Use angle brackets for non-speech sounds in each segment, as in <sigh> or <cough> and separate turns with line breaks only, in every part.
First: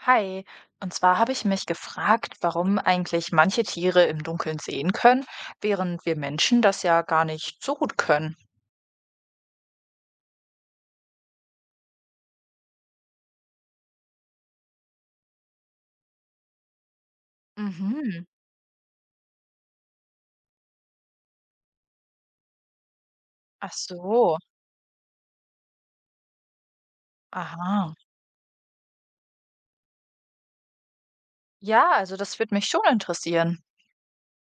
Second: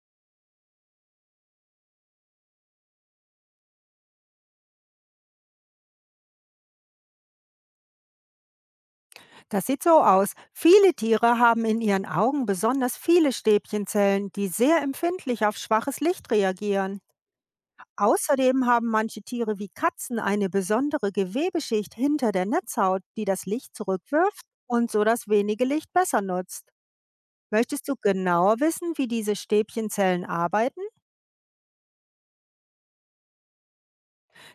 Hi, und zwar habe ich mich gefragt, warum eigentlich manche Tiere im Dunkeln sehen können, während wir Menschen das ja gar nicht so gut können.
Das sieht so aus. Viele Tiere haben in ihren Augen besonders viele Stäbchenzellen, die sehr empfindlich auf schwaches Licht reagieren.
Mhm.
Außerdem haben manche Tiere wie Katzen eine besondere Gewebeschicht hinter der Netzhaut, die das
Ach
Licht
so,
zurückwirft und so das wenige Licht besser nutzt. Möchtest
aha.
du genauer wissen, wie diese Stäbchenzellen arbeiten?
Ja, also das würde mich schon interessieren.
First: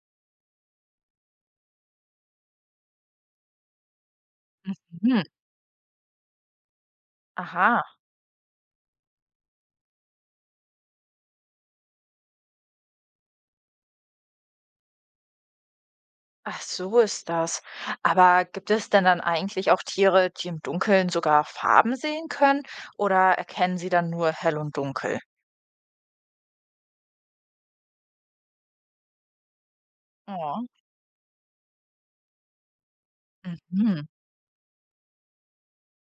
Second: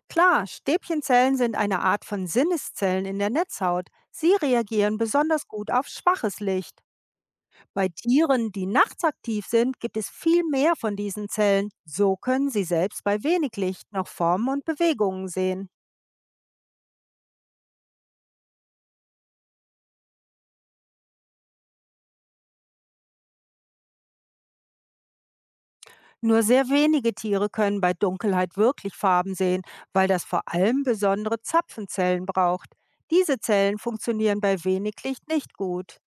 Klar, Stäbchenzellen sind eine Art von Sinneszellen in der Netzhaut. Sie reagieren
Mhm.
besonders gut auf schwaches Licht.
Aha,
Bei Tieren, die nachts aktiv sind, gibt es viel mehr von diesen Zellen. So können sie selbst bei wenig Licht noch Formen und Bewegungen sehen.
ach so ist das. Aber gibt es denn dann eigentlich auch Tiere, die im Dunkeln sogar Farben sehen können, oder erkennen sie dann nur hell und dunkel?
Nur sehr wenige Tiere können bei Dunkelheit wirklich Farben sehen, weil das vor
Oh.
allem besondere Zapfenzellen braucht. Diese Zellen
Mhm.
funktionieren bei wenig Licht nicht gut.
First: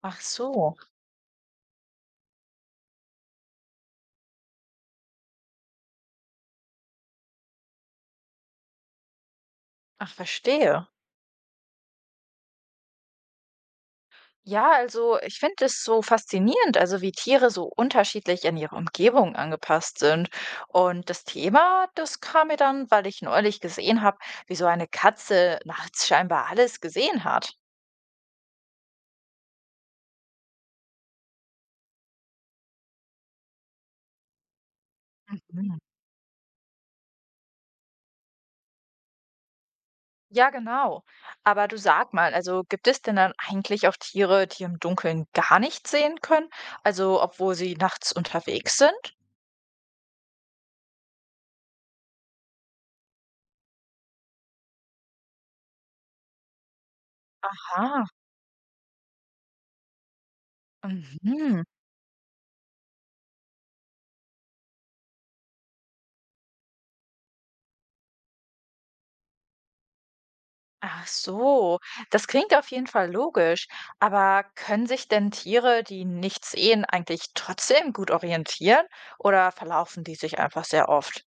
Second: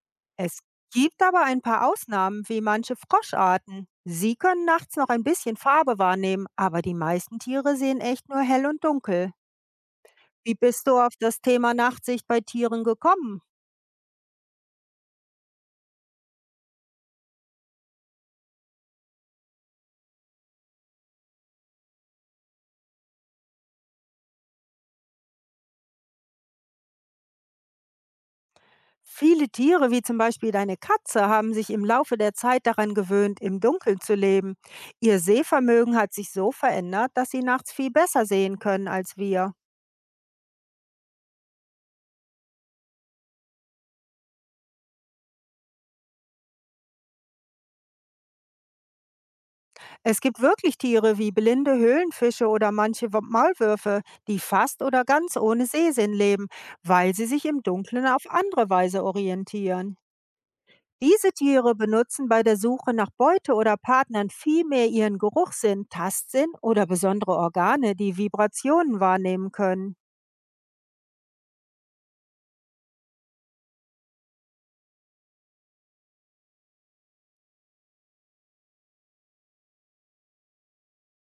Ach
Es
so,
gibt aber ein paar Ausnahmen, wie manche Froscharten. Sie können nachts noch ein bisschen Farbe wahrnehmen, aber die meisten Tiere sehen echt nur hell und dunkel.
ach
Wie bist
verstehe.
du auf das Thema Nachtsicht bei Tieren gekommen?
Ja, also ich finde es so faszinierend, also wie Tiere so unterschiedlich an ihre Umgebung angepasst sind. Und das Thema, das kam mir dann, weil ich neulich gesehen habe, wie so eine Katze nachts <laughs> scheinbar alles gesehen hat.
Viele Tiere, wie zum Beispiel deine Katze, haben sich im Laufe der Zeit daran gewöhnt, im Dunkeln zu leben. Ihr
Mhm.
Sehvermögen hat sich so verändert, dass sie nachts viel besser sehen können als wir.
Ja, genau. Aber du, sag mal, also gibt es denn dann eigentlich auch Tiere, die im Dunkeln gar nichts sehen können? Also obwohl sie nachts unterwegs sind?
Es gibt wirklich Tiere wie blinde Höhlenfische oder manche Maulwürfe, die fast oder ganz ohne Sehsinn leben, weil sie sich im
Ah,
Dunkeln auf andere Weise orientieren. Diese
mhm.
Tiere benutzen bei der Suche nach Beute oder Partnern vielmehr ihren Geruchssinn, Tastsinn oder besondere Organe, die Vibrationen wahrnehmen können.
Ach so, das klingt auf jeden Fall logisch. Aber können sich denn Tiere, die nichts sehen, eigentlich trotzdem gut orientieren, oder verlaufen die sich einfach sehr oft?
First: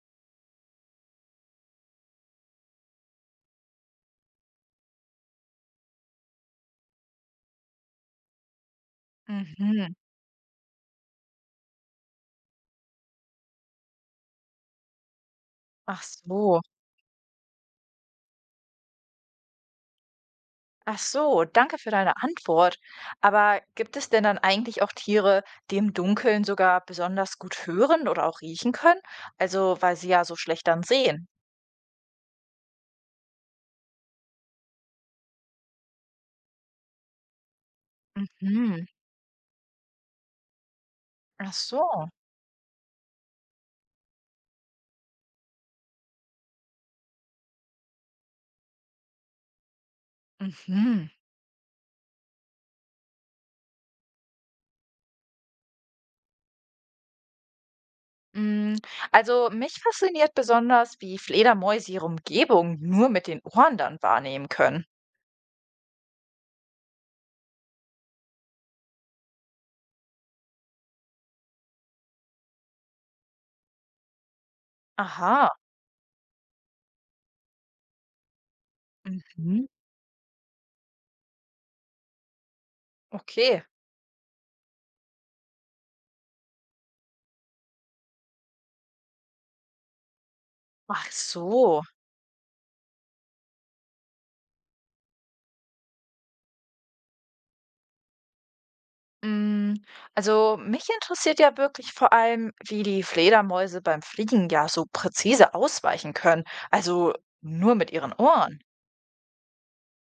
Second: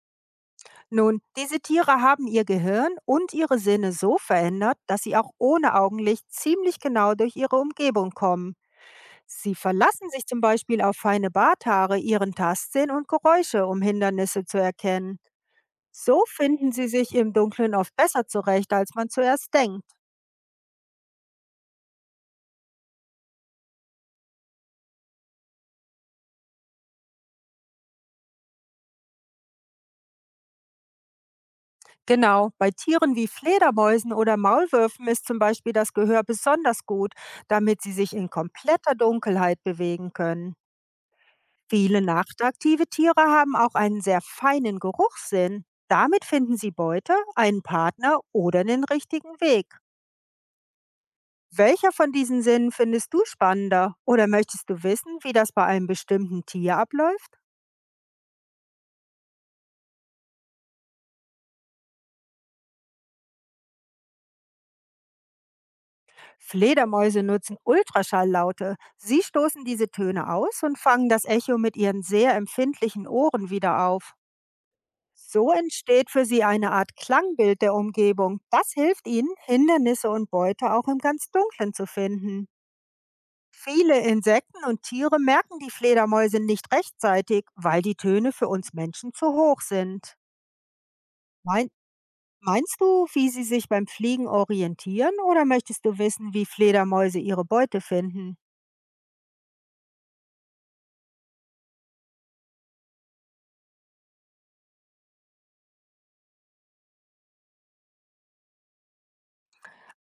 Nun, diese Tiere haben ihr Gehirn und ihre Sinne so verändert, dass sie auch ohne Augenlicht ziemlich genau durch ihre Umgebung kommen. Sie
Mhm.
verlassen sich zum Beispiel auf feine Barthaare, ihren Tastsinn und Geräusche, um Hindernisse zu erkennen.
Ach
So
so.
finden sie sich im Dunkeln oft besser zurecht, als man zuerst denkt.
Ach so, danke für deine Antwort. Aber gibt es denn dann eigentlich auch Tiere, die im Dunkeln sogar besonders gut hören oder auch riechen können? Also, weil sie ja so schlecht dann sehen.
Genau, bei Tieren wie Fledermäusen oder Maulwürfen ist zum Beispiel das Gehör besonders gut, damit sie sich in
Mhm.
kompletter Dunkelheit bewegen können.
Ach
Viele
so.
nachtaktive Tiere haben auch einen sehr feinen Geruchssinn. Damit finden sie Beute, einen Partner oder den richtigen Weg.
Mhm.
Welcher von diesen Sinnen findest du spannender? Oder möchtest du wissen, wie das bei einem bestimmten Tier abläuft?
Mm, Also mich fasziniert besonders, wie Fledermäuse ihre Umgebung nur mit den Ohren dann wahrnehmen können.
Fledermäuse nutzen Ultraschalllaute. Sie stoßen diese Töne aus und fangen das Echo mit ihren sehr empfindlichen Ohren wieder auf.
Aha,
So entsteht für sie eine Art Klangbild der Umgebung. Das hilft ihnen,
mhm.
Hindernisse und Beute auch im ganz Dunklen zu finden.
Okay.
Viele Insekten und Tiere merken die Fledermäuse nicht rechtzeitig, weil die Töne für uns Menschen zu hoch sind.
Ach
Mein,
so.
Meinst du, wie sie sich beim Fliegen orientieren, oder möchtest du wissen, wie Fledermäuse ihre Beute finden?
Mm, Also mich interessiert ja wirklich vor allem, wie die Fledermäuse beim Fliegen ja so präzise ausweichen können. Also nur mit ihren Ohren.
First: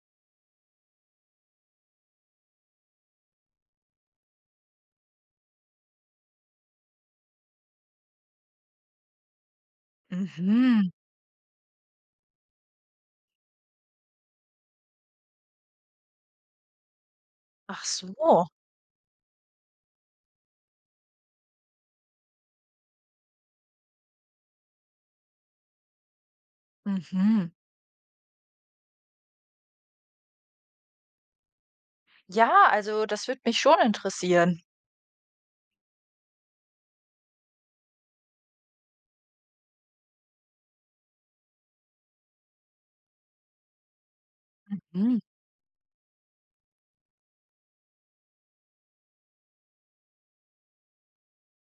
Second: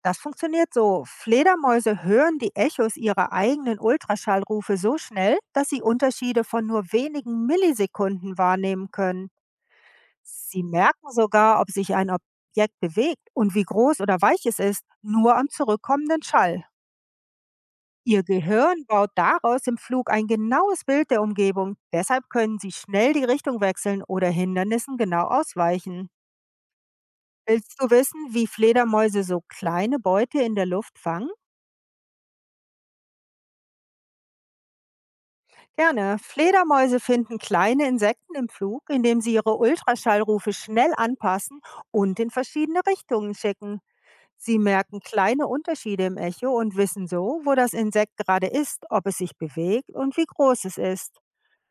Das funktioniert so. Fledermäuse hören die Echos ihrer eigenen Ultraschallrufe so schnell, dass sie Unterschiede von nur wenigen Millisekunden wahrnehmen können. Sie
Mhm.
merken sogar, ob sich ein Objekt bewegt und wie groß oder weich es ist, nur am zurückkommenden Schall.
Ach
Ihr
so.
Gehirn baut daraus im Flug ein genaues Bild der Umgebung. Deshalb können sie schnell die Richtung wechseln oder Hindernissen genau ausweichen.
Mhm.
Willst du wissen, wie Fledermäuse so kleine Beute in der Luft fangen?
Ja, also das würde mich schon interessieren.
Gerne. Fledermäuse finden kleine Insekten im Flug, indem sie ihre Ultraschallrufe schnell anpassen und in verschiedene Richtungen schicken. Sie merken
Mhm.
kleine Unterschiede im Echo und wissen so, wo das Insekt gerade ist, ob es sich bewegt und wie groß es ist.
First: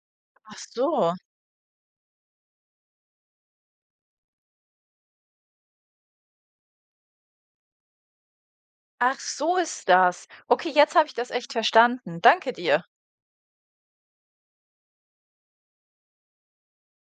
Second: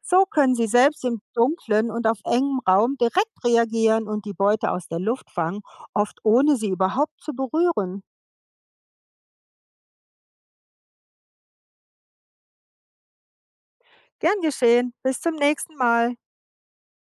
So können
Ach
sie selbst
so.
im dunklen und auf engem Raum direkt reagieren und die Beute aus der Luft fangen, oft ohne sie überhaupt zu berühren.
Ach, so ist das. Okay, jetzt habe ich das echt verstanden. Danke dir.
Gern geschehen. Bis zum nächsten Mal.